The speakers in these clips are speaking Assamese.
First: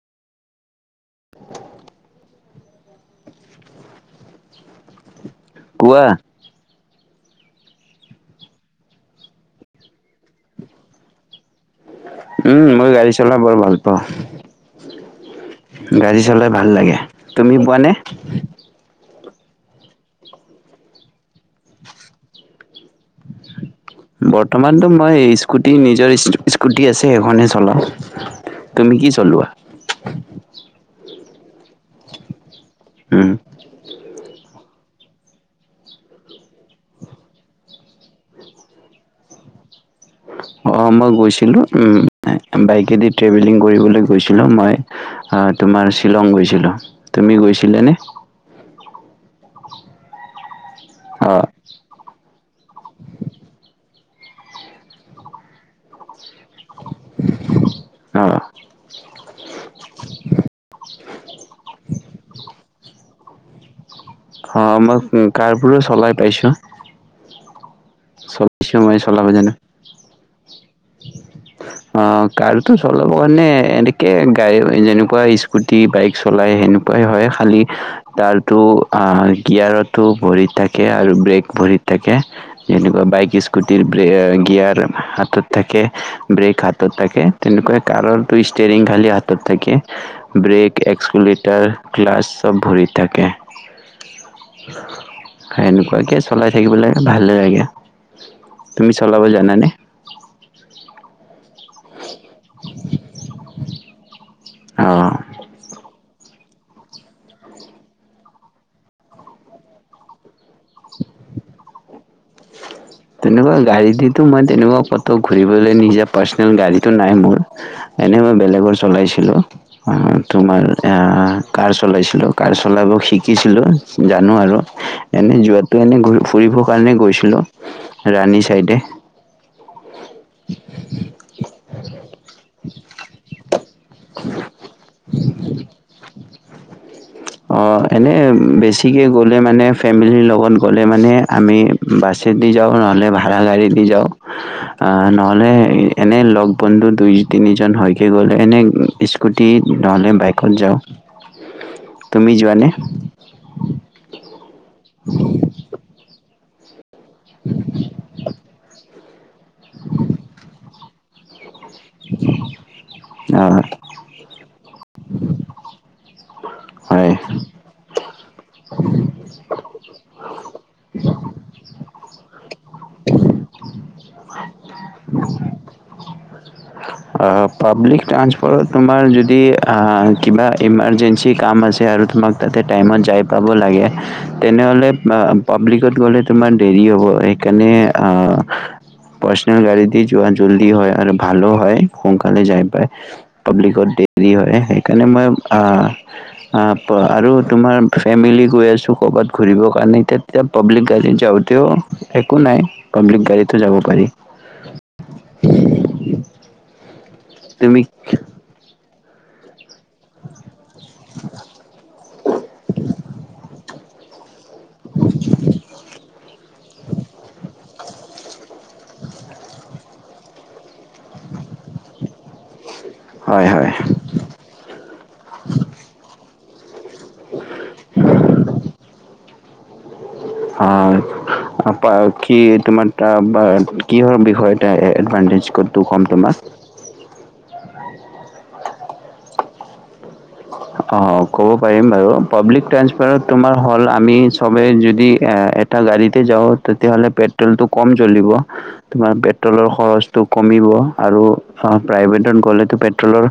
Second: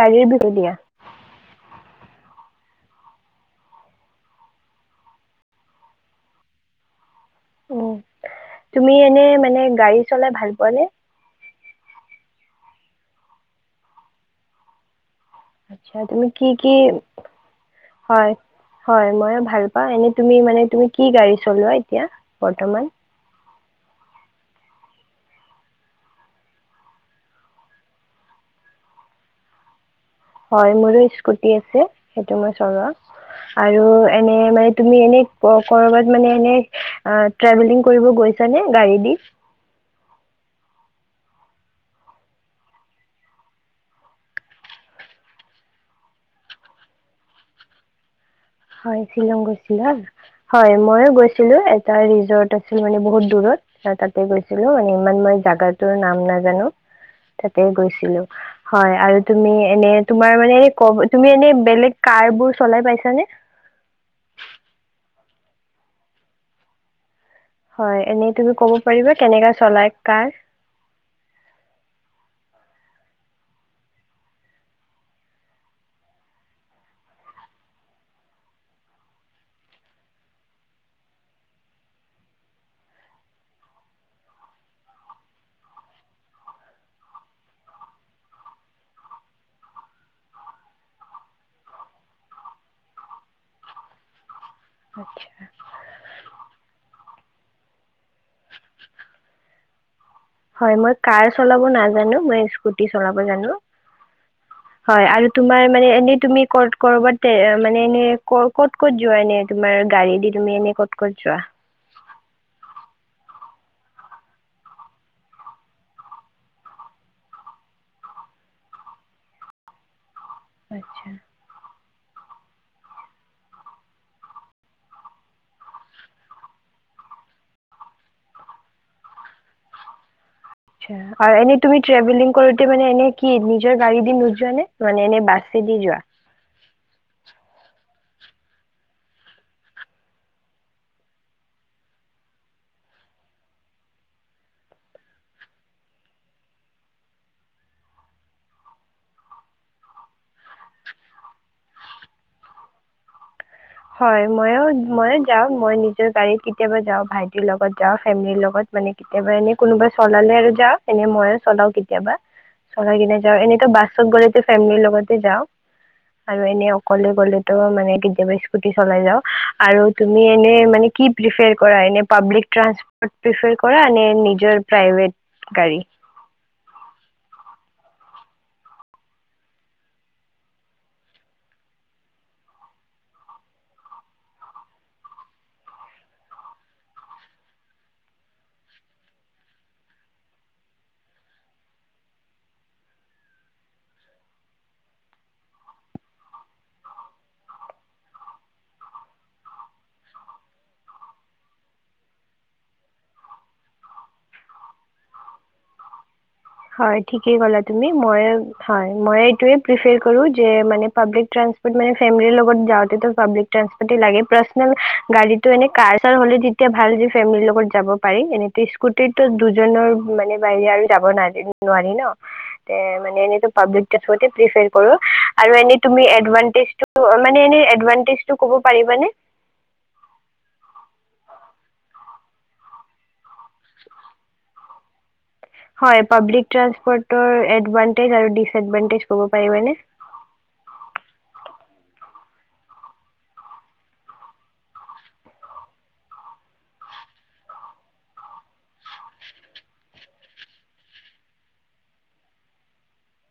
তাৰে দুপৰীয়া ় [unintelligible] কোৱা উ তুমি এনে মানে গাড়ী চলাই ভাল পোৱা নে উম মই গাড়ী চলাই বৰ ভাল পাওঁ আচ্ছা গাড়ী তুমি কি চলাই ভাল কি লাগে তুমি পোৱানে হয় হয় ময়ো ভাল পা এনে তুমি মানে তুমি কি গাড়ী চলোৱা এতিয়া বৰ্তমান বৰ্তমানতো মই স্কুটি নিজৰ স্কুটি আছে সেইখননেহে চলাওঁ তুমি কি চলোৱা ইস্কতিআছে সেইটো মই চলাও উম আৰু এনে মানে তুমি এনে কৰবাত মানে ট্ৰেভেলিং কৰিব গৈছা নে গাড়ী দি। অ মই গৈছিলোঁ বাইকেদি ট্ৰেভেলিং কৰিবলৈ গৈছিলোঁ মই তোমাৰ শ্বিলং গৈছিলোঁ তুমি গৈছিলানে। হয় শ্বিলং গৈছিলা হয় মইয়ো অ গৈছিলো এটা ৰিজৰ্ট আছিল মানে বহুত দূৰত তাত গৈছিলো মানে ইমান মই জাগাটোৰ নাম না জানো তাতে গৈছিলো অ হয় আৰু তুমি এনে তোমাৰ মানে তুমি এনে বেলেগ কাৰ বোৰ চলাই পাইছানে। অ মই কাৰবোৰো চলাই পাইছো। হয় এনেই তুমি কব পাৰিবা কেনেকা জানো চলাই কাৰ। অ', কাৰটো চলাবৰ কাৰণে এনেকে গাড়ী যেনেকুৱা স্কুটি বাইক চলাই সেনেকুৱাই হয় খালী তাৰতো গিয়াৰতো ভৰিত থাকে আৰু ব্ৰেক ভৰিত থাকে। যেনেকুৱা বাইক স্কুটিৰে গিয়াৰ হাতত থাকে ব্ৰেক হাতত থাকে তেনেকুৱা কাৰৰটো ষ্টেৰিং খালি হাতত থাকে ব্ৰেক এক্সকুলেটাৰ গ্লাছ চব ভৰিত থাকে। আচ্ছা, সেনেকুৱাকে চলাই থাকিব লাগে। ভালে লাগে তুমি চলাব জানা নে? হয় মই কাৰ চলাব নাজানো মই স্কুটি চলাব জানো হয় অ'। আৰু তোমাৰ মানে এনে তুমি ক'ত কৰ'বাতে মানে এনে ক ক'ত ক'ত যোৱা এনে তোমাৰ গাড়ী দি তুমি এনে ক'ত ক'ত যোৱা তেনেকুৱা গাড়ী দি টো মই তেনেকুৱা কতো ঘূৰিবলৈ নিজা পাৰ্চনেল গাড়ীটো নাই মোৰ এনেই মই বেলেগৰ চলাইছিলোঁ। তোমাৰ অ আচ্ছা কাৰ চলাইছিলো কাৰ চলাব শিকিছিলো জানো আৰু এনে যোৱাতো এনে ফুৰিব কাৰণে গৈছোঁ। হেল্ল ৰাণী চাইডে [unintelligible] আচ্ছা হয় আৰু এনে তুমি ট্ৰেভেলিং কৰোতে মানে এনে কি নিজৰ গাড়ী দি নোযোৱা নে মানে এনে বাছে দি যোৱা। এনেই বেছিকে গ'লে মানে ফেমিলিৰ লগত গ'লে মানে আমি বাছেদি যাওঁ নহ'লে ভাড়া গাড়ীদি যাওঁ নহ'লে এনেই লগ বন্ধু দুই তিনিজন হয়কৈ গ'লে এনে স্কুটি নহ'লে বাইকত যাওঁ। তুমি যোৱা নে হয় ময়ো ময়ো যাওঁ মই নিজৰ গাড়ীত কেতিয়াবা যাওঁ ভাইটিৰ লগত যাওঁ ফেমিলিৰ লগত মানে কেতিয়াবা এনে কোনোবা চলালে আৰু যাওঁ এনে মই আ চলাও কেতিয়াবা চলাই কিনে যাও অ', এনেতো বাছত গ'লেতো ফেমিলিৰ লগত যাও আৰু এনে অকলে হয়। গ'লেতো মানে কেতিয়াবা স্কুটি চলাই যাওঁ আৰু তুমি এনে মানে কি প্ৰিফেয়াৰ কৰা এনে পাব্লিক ট্ৰেঞ্চ প্ৰিফেয়াৰ কৰা নে নিজৰ প্ৰাইভেট গাড়ী । অ', পাব্লিক ট্ৰাসপৰ্টত তোমাৰ যদি কিবা ইমাৰজেঞ্চি কাম আছে আৰু তোমাক তাতে টাইমত যাই পাব লাগে তেনেহ'লে পাব্লিকত গ'লে তোমাৰ দেৰি হ'ব সেইকাৰণে পাৰ্চনেল গাড়ী দি যোৱা জল্দি হয় আৰু ভালো হয়। সোনকালে যায় পাই পাব্লিকত দেৰি হয় সেইকাৰণে মই আৰু তোমাৰ ফেমিলি গৈ আছো কবাত ঘুৰিব কাৰণে তেতিয়া পাব্লিক গাড়ীত যাওঁতেও একো নাই পাব্লিক গাড়ীতো যাব পাৰি। হয় ঠিকেই কলা তুমি মই হয়। মই এইটোৱে প্ৰিফাৰ কৰো যে মানে পাবলিক ট্ৰেনচপৰ্ত মানে ফেমিলিৰ লগত যাওঁতেটো পাবলিক ট্ৰাণপৰ্ট লাগে। পাৰ্চনেল গাড়ীত টো এনে কাৰ চাৰ হলে যেতিয়া ভাল যে ফেমিলিৰ লগত যাব পাৰি এনে স্কুটিত দুজনৰ মানে বাহি আৰু যাব নাই এইবোৰ নোৱাৰি ন মানে হয় হয় পাব্লিক ট্ৰানসপৰ্টতে ইটো পিফিয়াৰ কৰো আৰু তুমি এনেই এদ এু [unintelligible] মানে এনে এডভানটেজটো ক'ব পাৰিবানে? আহ, আপা- কি তোমাৰ কিহৰ বিষয় এটা এডভানটেজ ক'তটো হয় ক'ম তোমাক পাব্লিক ট্ৰেস্পৰ্ত এডভান এডভাণ্টেজ কৰিব পাৰিবা নে অ ক'ব পাৰিম বাৰু পাব্লিক ট্ৰানসপৰ্টত তোমাৰ হ'ল আমি চবেই যদি এটা গাড়ীতে যাওঁ তেতিয়াহ'লে পেট্ৰলটো কম জলিব তোমাৰ পেট্ৰলৰ খৰচটো কমিব আৰু প্ৰাইভেটত গ'লেতো পেট্ৰলৰ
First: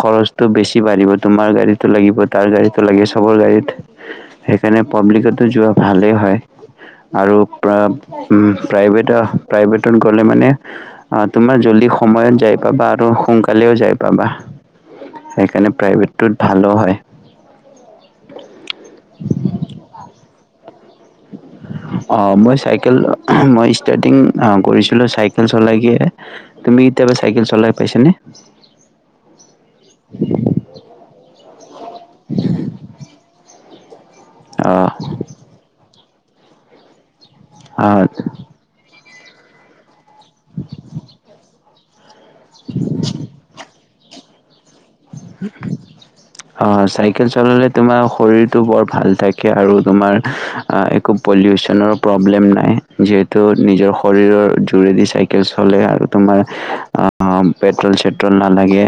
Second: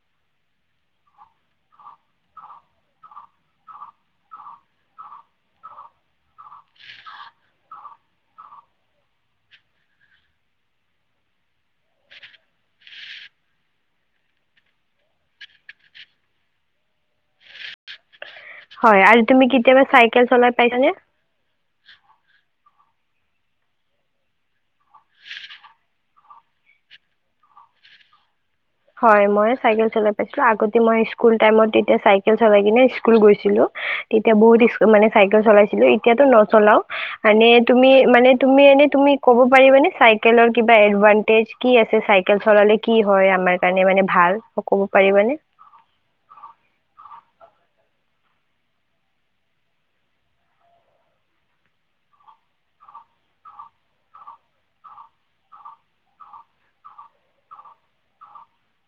খৰচটো বেছি। ঢ দিব তোমাৰ গাড়ীটো লাগিব তাৰ গাড়ীটো লাগে চবৰ গাড়ীত সেইকাৰণে পাব্লিকতো যোৱা ভালেই হয় আৰু প্ৰিভেট প্ৰাইভেটত গ'লে মানে তোমাৰ জলদি সময়ত যাই পাবা আৰু সোনকালেও যাই পাবা। সেইকাৰণে প্ৰাইভেটটোত ভালো হয়। হয় আৰু তুমি কেতিয়াবা চাইেকেল চলাই পাইছা নে? অ মই চাইকেল মই ষ্টাৰ্টিং কৰিছিলোঁ চাইকেল চলাইে তুমি কেতিয়াবা চাইকেল চলাই পাইছনে। হয় মই চাইকেল চলাই। ছিলো আগতে মই স্কুল টাইমত। এতিয়া চাইকেল চলাই কিনে স্কুল গৈছিলো। তেতিয়া বহুত মানে পাইছানে চাইকেল চলাইছিলো। এতিয়াতো নচলাও মানে তুমি মানে তুমি এনেই তুমি। ক'ব পাৰিবানে চাই কিবা এডভানটেজ কি আছে চাই চাইেকেল চলালে কি হয় আমাৰ। ভাল ক'ব পাৰিবানে অ, চাইকেল চলালে তোমাৰ শৰীৰ- টো বৰ ভাল থাকে আৰু তোমাৰ একো পলিউচন প্ৰব্লেম নাই, যিহেতু শৰীৰৰ যোৰে দি চাইকেল চলাই আৰু তোমাৰ আহ, পেট্ৰল সেট্ৰল নালাগে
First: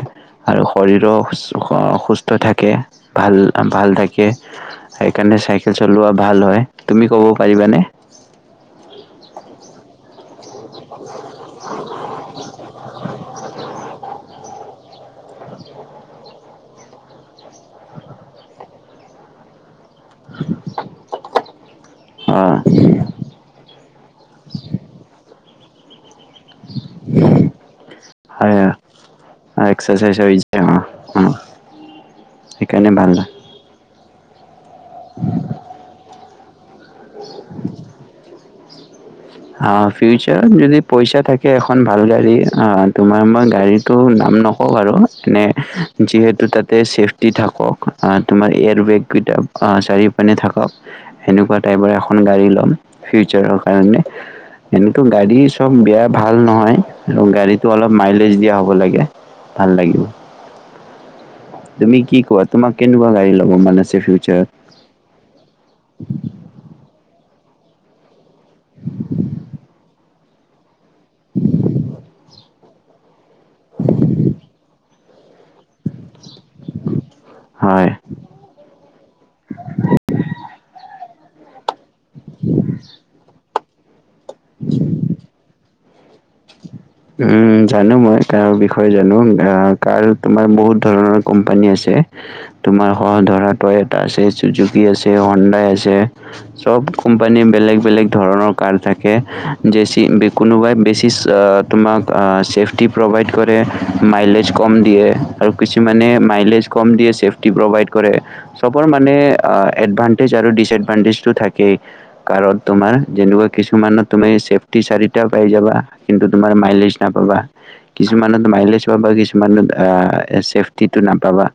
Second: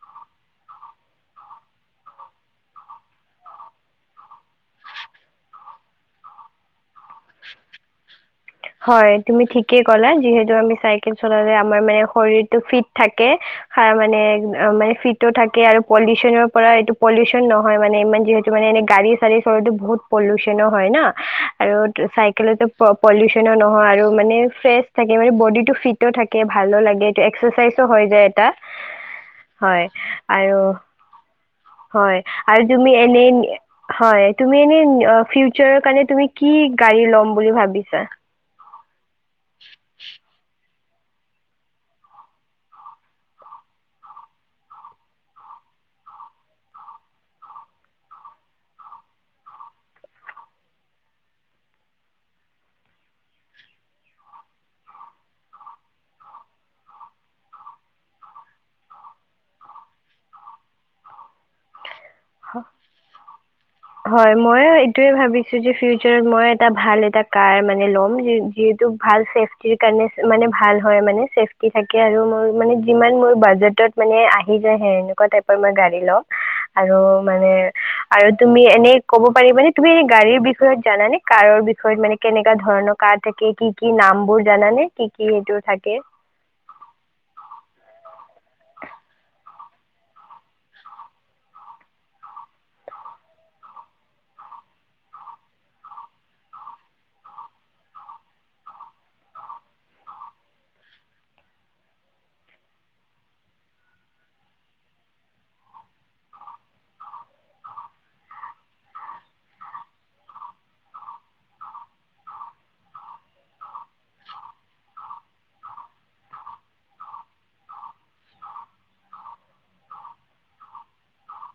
আৰু - শৰীৰো সুস্থ থাকে, ভাল, ভাল থাকে সেইকাৰণে চাইকেল চলোৱা ভাল হয় তুমি ক'ব পাৰিবানে? হয় তুমি ঠিকেই কলা যিহেতু- আমি চাইকেল চলালে আমাৰ মানে শৰীৰটো ফিট থাকে তাৰ মানে ফি- থাকে আৰু পলিউচনৰ পৰা এইটো পলিউচন নহয় মানে ইমান যিহেতু মানে এনে গাড়ী চাডী চলো বহুত- পলিউচন হয় ন আৰু অ চাইকেলেৰ পৰা পলিউচন নহয় আৰু মানে ফ্ৰেছ থাকে ম- বডিটো ফিট- টো থাকে ভালো লাগে যে এক্সোৰচাইজ হৈ যায় এটা, হয় হয় এক্সাৰচাইজ হৈ আৰু, যায় অ অ হয় আৰু সেইকাৰণে তুমি ভাল হয় এনেই হয় তুমি এনেই তুমি ফিউচাৰৰ কাৰণে তুমি - কি? গাড়ী ল'ম বুলি ভাবিছা? ফিউচাৰত যদি পইচা থাকে এখন ভাল গাড়ী, তোমাৰ মই গাড়ীটো নাম নকওঁ বাৰু এনে যিহেতু তাতে ছেফটি থাকক তোমাৰ এয়াৰ বেগকেইটা চাৰিওপানে থাকক, সেনেকুৱা টাইপৰ এখন গাড়ী ল'ম, ফিউচাৰৰ কাৰণে- এনে গাড়ী চব বেয়া ভাল নহয় আৰু গাড়ীতটো অলপ মাইলেজ দিয়া হব লাগে, ভাল লাগিব। তুমি- কি কোৱা তোমাক কেনেকুৱা গাড়ী ল'ব মন আছে হয়, ফিউচাৰত মই এইটোৱে ভাবিছো যে ফিউচাৰত মই এটা ভাল এটা- কাৰ মানে ল'ম যিহেতু ভাল চেফটিৰ কাৰণে মানে ভাল হয় মানে চেফটি থাকে আৰু মোৰ মানে যিমান মোৰ- বাজেটত মানে আহি যায় হে এন- টাইপৰ মই গ- ৰি লম, আৰু - মানে হয় আৰু তুমি এনেই কব পাৰিবানে তুমি এনে গাড়ীৰ বিষয়ত জানানে? কাৰৰ বি - বিষয়ত মানে কেনেকা ধৰণৰ কাৰ থাকে কি- কি নাম? বোৰ জানানে কি কি সেটো থাকে । কে। উম, জানো মই কাৰ বিষয়ে জানো, আহ কাৰ তোমাৰ বহুত ধৰণৰ কোম্পানী আছে তোমাৰ সহ ধৰা এটা আছে চুজুকি আছে, হন্দাই আছে চ, ব কোম্পানী বেলেগ বেলেগ ধৰণৰ কাৰ থাকে বে কোনোবাই বেছি- তোমাক ছেফটি প্ৰভাইড কৰে, মাইলেজ কম দিয়ে আৰু কিছুমানে মাইলেজ কম দিয়ে, চেফটি প্ৰভাইড কৰে ।চবৰ মানে এডভানটেজ আৰু ডিচএডভানটেজটো থাকেই কাৰণ তোমাৰ যেনেকুৱা কিছুমানত তুমি চেফটি চাৰিটা পাই যাবা- কিন্তু তোমাৰ মাইলেজ নাপাবা কিছুমানত মাইলেজ পাবা, কিছুমানত আহ ছেফটিটো নাপাবা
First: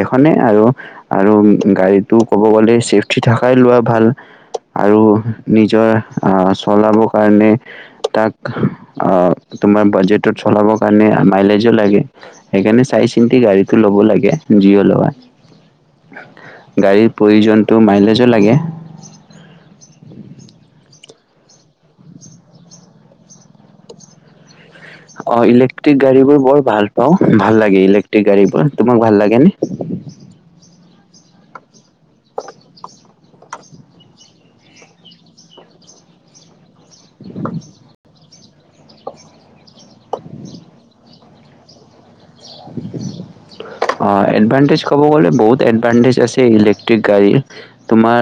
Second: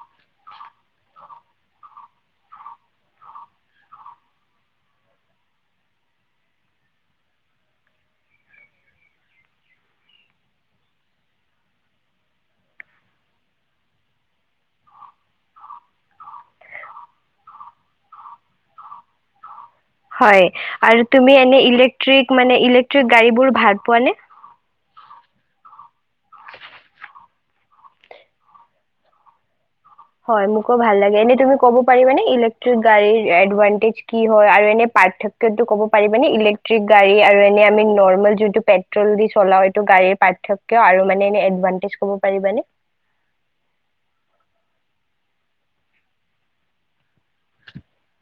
এইখনেই আৰু আৰু গাড়ীটো ক'ব গ'লে ছেফটি থকাই লোৱা ভাল আৰু নিজৰ চলাব কাৰণে তাক- আহ তোমাৰ বাজেত চলাবৰ কাৰণে মাইলেজো লাগে, সেইকাৰণে চাই চিন্তি গাড়ীটো লব লাগে । জীয় লোৱা, গাড়ীৰ প্ৰয়োজন মাইলেজো লাগে। হয় আৰু তুমি এনে ইলেকট্ৰিক মান ইলেকট্ৰিক গাড়ীবোৰ ভাল পোৱা নে? অ ইলে- ট্ৰিক গাড়ীবোৰ বৰ ভাল পাওঁ। ভাল লাগে ইলেক্ট্ৰিক গাড়ী বোৰ, তোমাক ভাল লাগে নে? হয়, মোকো ভাল লাগে। এনে তুমি কব- পাৰিবা মানে ইলেকট্ৰিক গাডীৰ এডভাটেজ জ কি হয় আৰু এনে পাৰ্থক্যতো ক'ব পাৰিবানে। কি গাড়ী আৰু এনে আমি নৰ্মেল যোনটো পেট্ৰল দি চলাও এইটো গাড়ীৰ পাৰ্থক্য আৰু মানে এনে এডভানটেজ সমূহ অ এডভানটেজ ক'ব গ'লে বহুত এডভানটেজ আছে ইলেক্ট্ৰিক গাড়ীৰ তোমাৰ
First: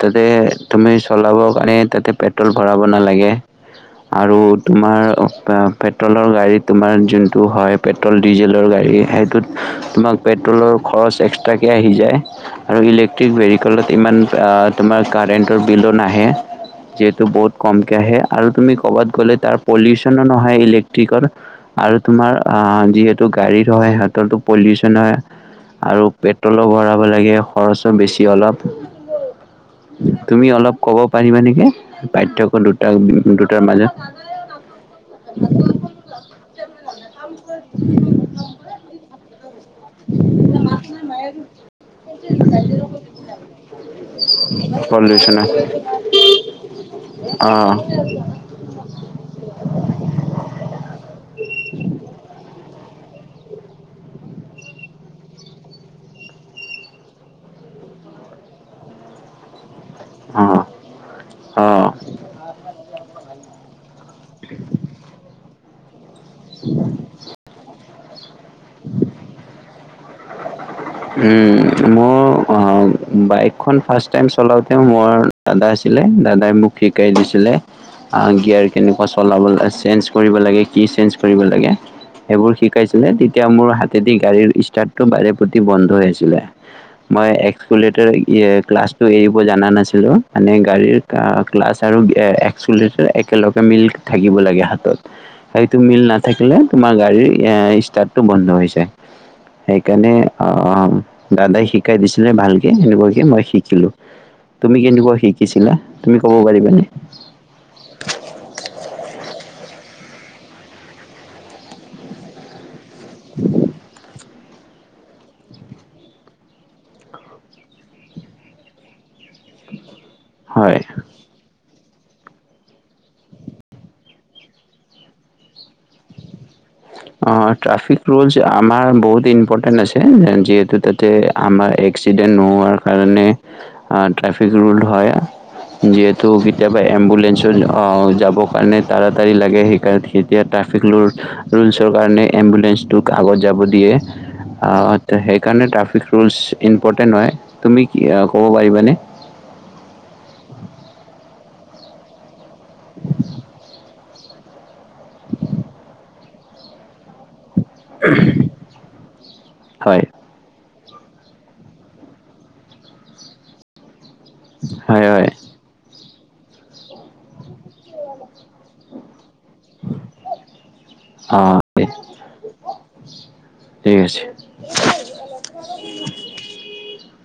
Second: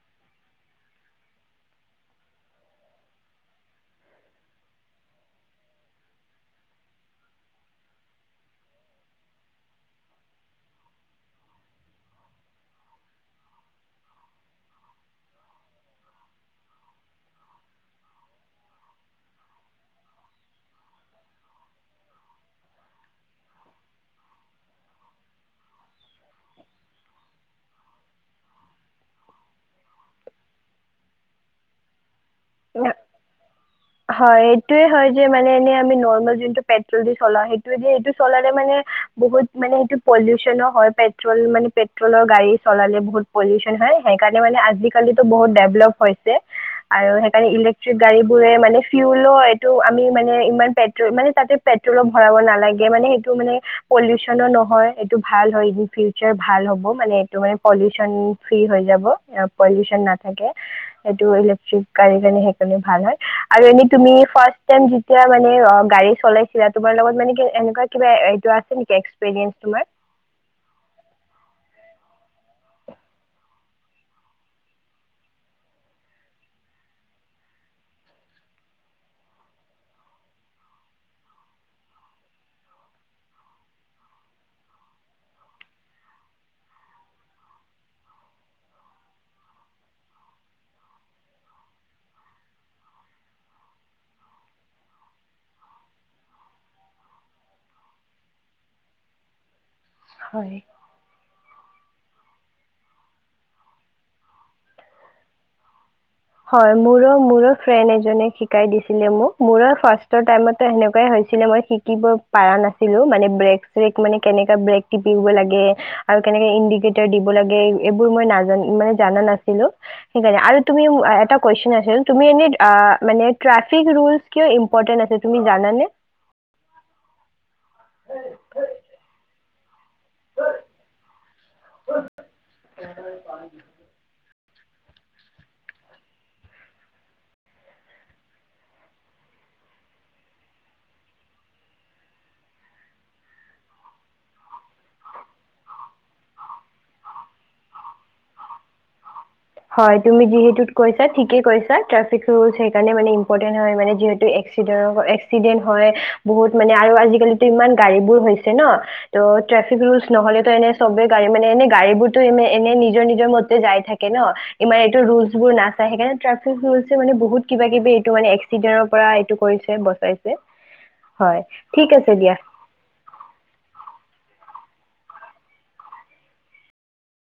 তাতে তুমি চলাব কাৰণে তাতে পেট্ৰল ভৰাব নালাগে আৰু তোমাৰ পেট্ৰলৰ গাড়ী তোমাৰ যোনটো হয় পেট্ৰল ডিজেলৰ গাড়ী সেইটোত তোমাক পেট্ৰলৰ খৰচ এক্সট্ৰাকৈ আহি যায় আৰু ইলেক্ট্ৰিক ভেহিকেলত ইমান তোমাৰ কাৰেণ্টৰ বিলো নাহে যিহেতু বহুত কমকৈ আহে আৰু তুমি ক'ৰবাত গ'লে তাৰ পলিউশনো নহয় ইলেক্ট্ৰিকৰ আৰু তোমাৰ যিত গাড়ীত হয় সিহঁতৰো পলিউচন হয় আৰু পেট্ৰলো ভৰাব লাগে খৰচো বেছি অলপ তুমি অলপ ক'ব পাৰিবা নেকি পাৰ্থয়ক্য দুটা দুটাৰ মাজত হয় এইটো হয় যে মানে এনে আমি ৰ্নৰমেল যোনটো পেট্ৰল দি চলাউ সেইটো দি চলালে মানে বহুত মানে সেইটো পলিউচনো হয় পেট্ৰল মানে পেট্ৰলৰ গাড়ী চলালে বহুত পলিউচন হয় সেইকাৰণে মানে আজিকালিটো পলিউচনৰ বহুত ডেভলপ হৈছে আৰু সেইকাৰণে অ ইলেক্ট্ৰিক গাড়ী বোৰে মানে হয় এইটো আমি মানে ইমান পেট্ৰল মানে তাতে পেট্ৰলো ভৰাব নালাগে মানে সেইটো মানে পলিউচনো নহয় এইটো ভাল হয়। ইন দি ফিউচাৰ ভাল হব মানে এইটো মানে পলিউচন ফ্ৰী হৈ যাব। এ পলিউচ অ নাথাকে সেইটো অ ইলেক্ট্ৰিক গাড়ী কাৰণে সেইকাৰণে ভাল হয়। আৰু এনে তুমি ফাৰ্ষ্ট টাইম যেতিয়া মানে অ গাড়ী চলাইছিলা তোমাৰ লগত মানে কি এনেকুৱা কিবা এই কোৱা চোন এক্সপিৰিয়েঞ্চ তোমাৰ? উম। মোৰ অ বাইকখন ফাৰ্ষ্ট টাইম চলাওঁতে মোৰ দাদা আছিলে দাদাই মোক শিকাই দিছিলে। গিয়াৰ কেনেকুৱা চলাব ল - চেঞ্জ কৰিব লাগে, কি চেঞ্জ কৰিব লাগে সেইবোৰ শিকাইছিলে তেতিয়া মোৰ হাতেদি গাড়ীৰ ষ্টাৰ্টটো বাৰে পতি বন্ধ আ মই এক্সট ক্লাছটো এৰিব জনা নাছিলো মানে গাড়ীৰ ক্লাছ আৰু একট একেলগে মিল থাকিব লাগে হাতত সেইটো মিল নাথাকিলে তোমাৰ গাড়ীৰ ষ্টাৰটো বন্ধ হৈ যায় সেই অ হয়। দাদাই শিকাই শিকাই দিছিলে ভালকে সেনেকুৱাকে মই শিকিলো। তুমি কেনেকুৱা শিকিছিলা? তুমি ক'ব হয়। পাৰিবানে? মুৰো - মুৰো ফ্ৰেণ্ড এজনে শিকাই দিছিলে মোক মোৰো ফাৰ্ষ্ট টৰ টাইমতো সেনেকুৱাই হৈছিলে মই শিকিব পাৰা নাছিল ছিলো মানে ব্ৰেক চেক মানে কেনে অ ব্ৰেক টিপিব লাগে আৰু কেনেকে ইণ্ডিকেটৰ দিব লাগে, এইবোৰ মই নাজা মানে জানা নাছি ছিলো। সেইকাৰণে আৰু হয় তুমি কুইছন আছিল। তুমি এনেই আ মানে ট্ৰাফিক ৰুলছ্‌ কিয় ইম্পৰ্টেণ্ট আছে তুমি জানে নে? অ ট্ৰাফিক ৰুলুছ্‌ আমাৰ বহুত ইম্প টেন আছে যিহেতু তাতে আমাৰ এক্সিডেণ্ট নোহোৱাৰ কাৰণে অ ট্ৰাফিক ট্ৰাফিক ৰুলদ হয়। যিহেতু কেতিয়াবা এম্বুলেঞ্চৰ অ যাব কাৰণে তাৰাতাৰি লাগে সেইকাৰণ তেতিয়া ট্ৰাফিক ৰুল ৰুলচৰ কাৰণে এম্বুলেঞ্চটোক আগত যাব দিয়ে। অ সেইকাৰণে ট্ৰাফিক ৰুলচ ইম্পৰ্টেণ্ট হয়। তুমি কি ক'ব পাৰিবানে? হয়। তুমি যিহেতুত কৈছা ঠিক কে কৈছা ট্ৰাফিক ৰুলছ্‌ এইকাৰণে মানে ইম্পৰটেন্ট হয় মানে যিহেত এ [unintelligible] এক্সিডেণ্ট হয়। বহুত মানে আৰু আজিকালি [unintelligible] ইমান গাড়ী বোৰ হৈছে ন। তো ট্ৰাফিক হয় ৰুলচ নহলেতো এনে চবে গাড়ী মানে এনে গাড়ী বোৰতো এনে - এনে নিজৰ নিজৰ মতে যাই থাকে ন। ইমান এইটো হয় হয় ৰুলচ বোৰ নাচাই সেইকাৰণে ট্ৰাফিক ৰুলছে মান বহুত কিবা কিবি এইটো মানে এক্স চিদেনৰ পৰা এইটো কৰিছে। বচাইছে। অ হয়। ঠিক আছে দিয়া। ঠিক [inaudible]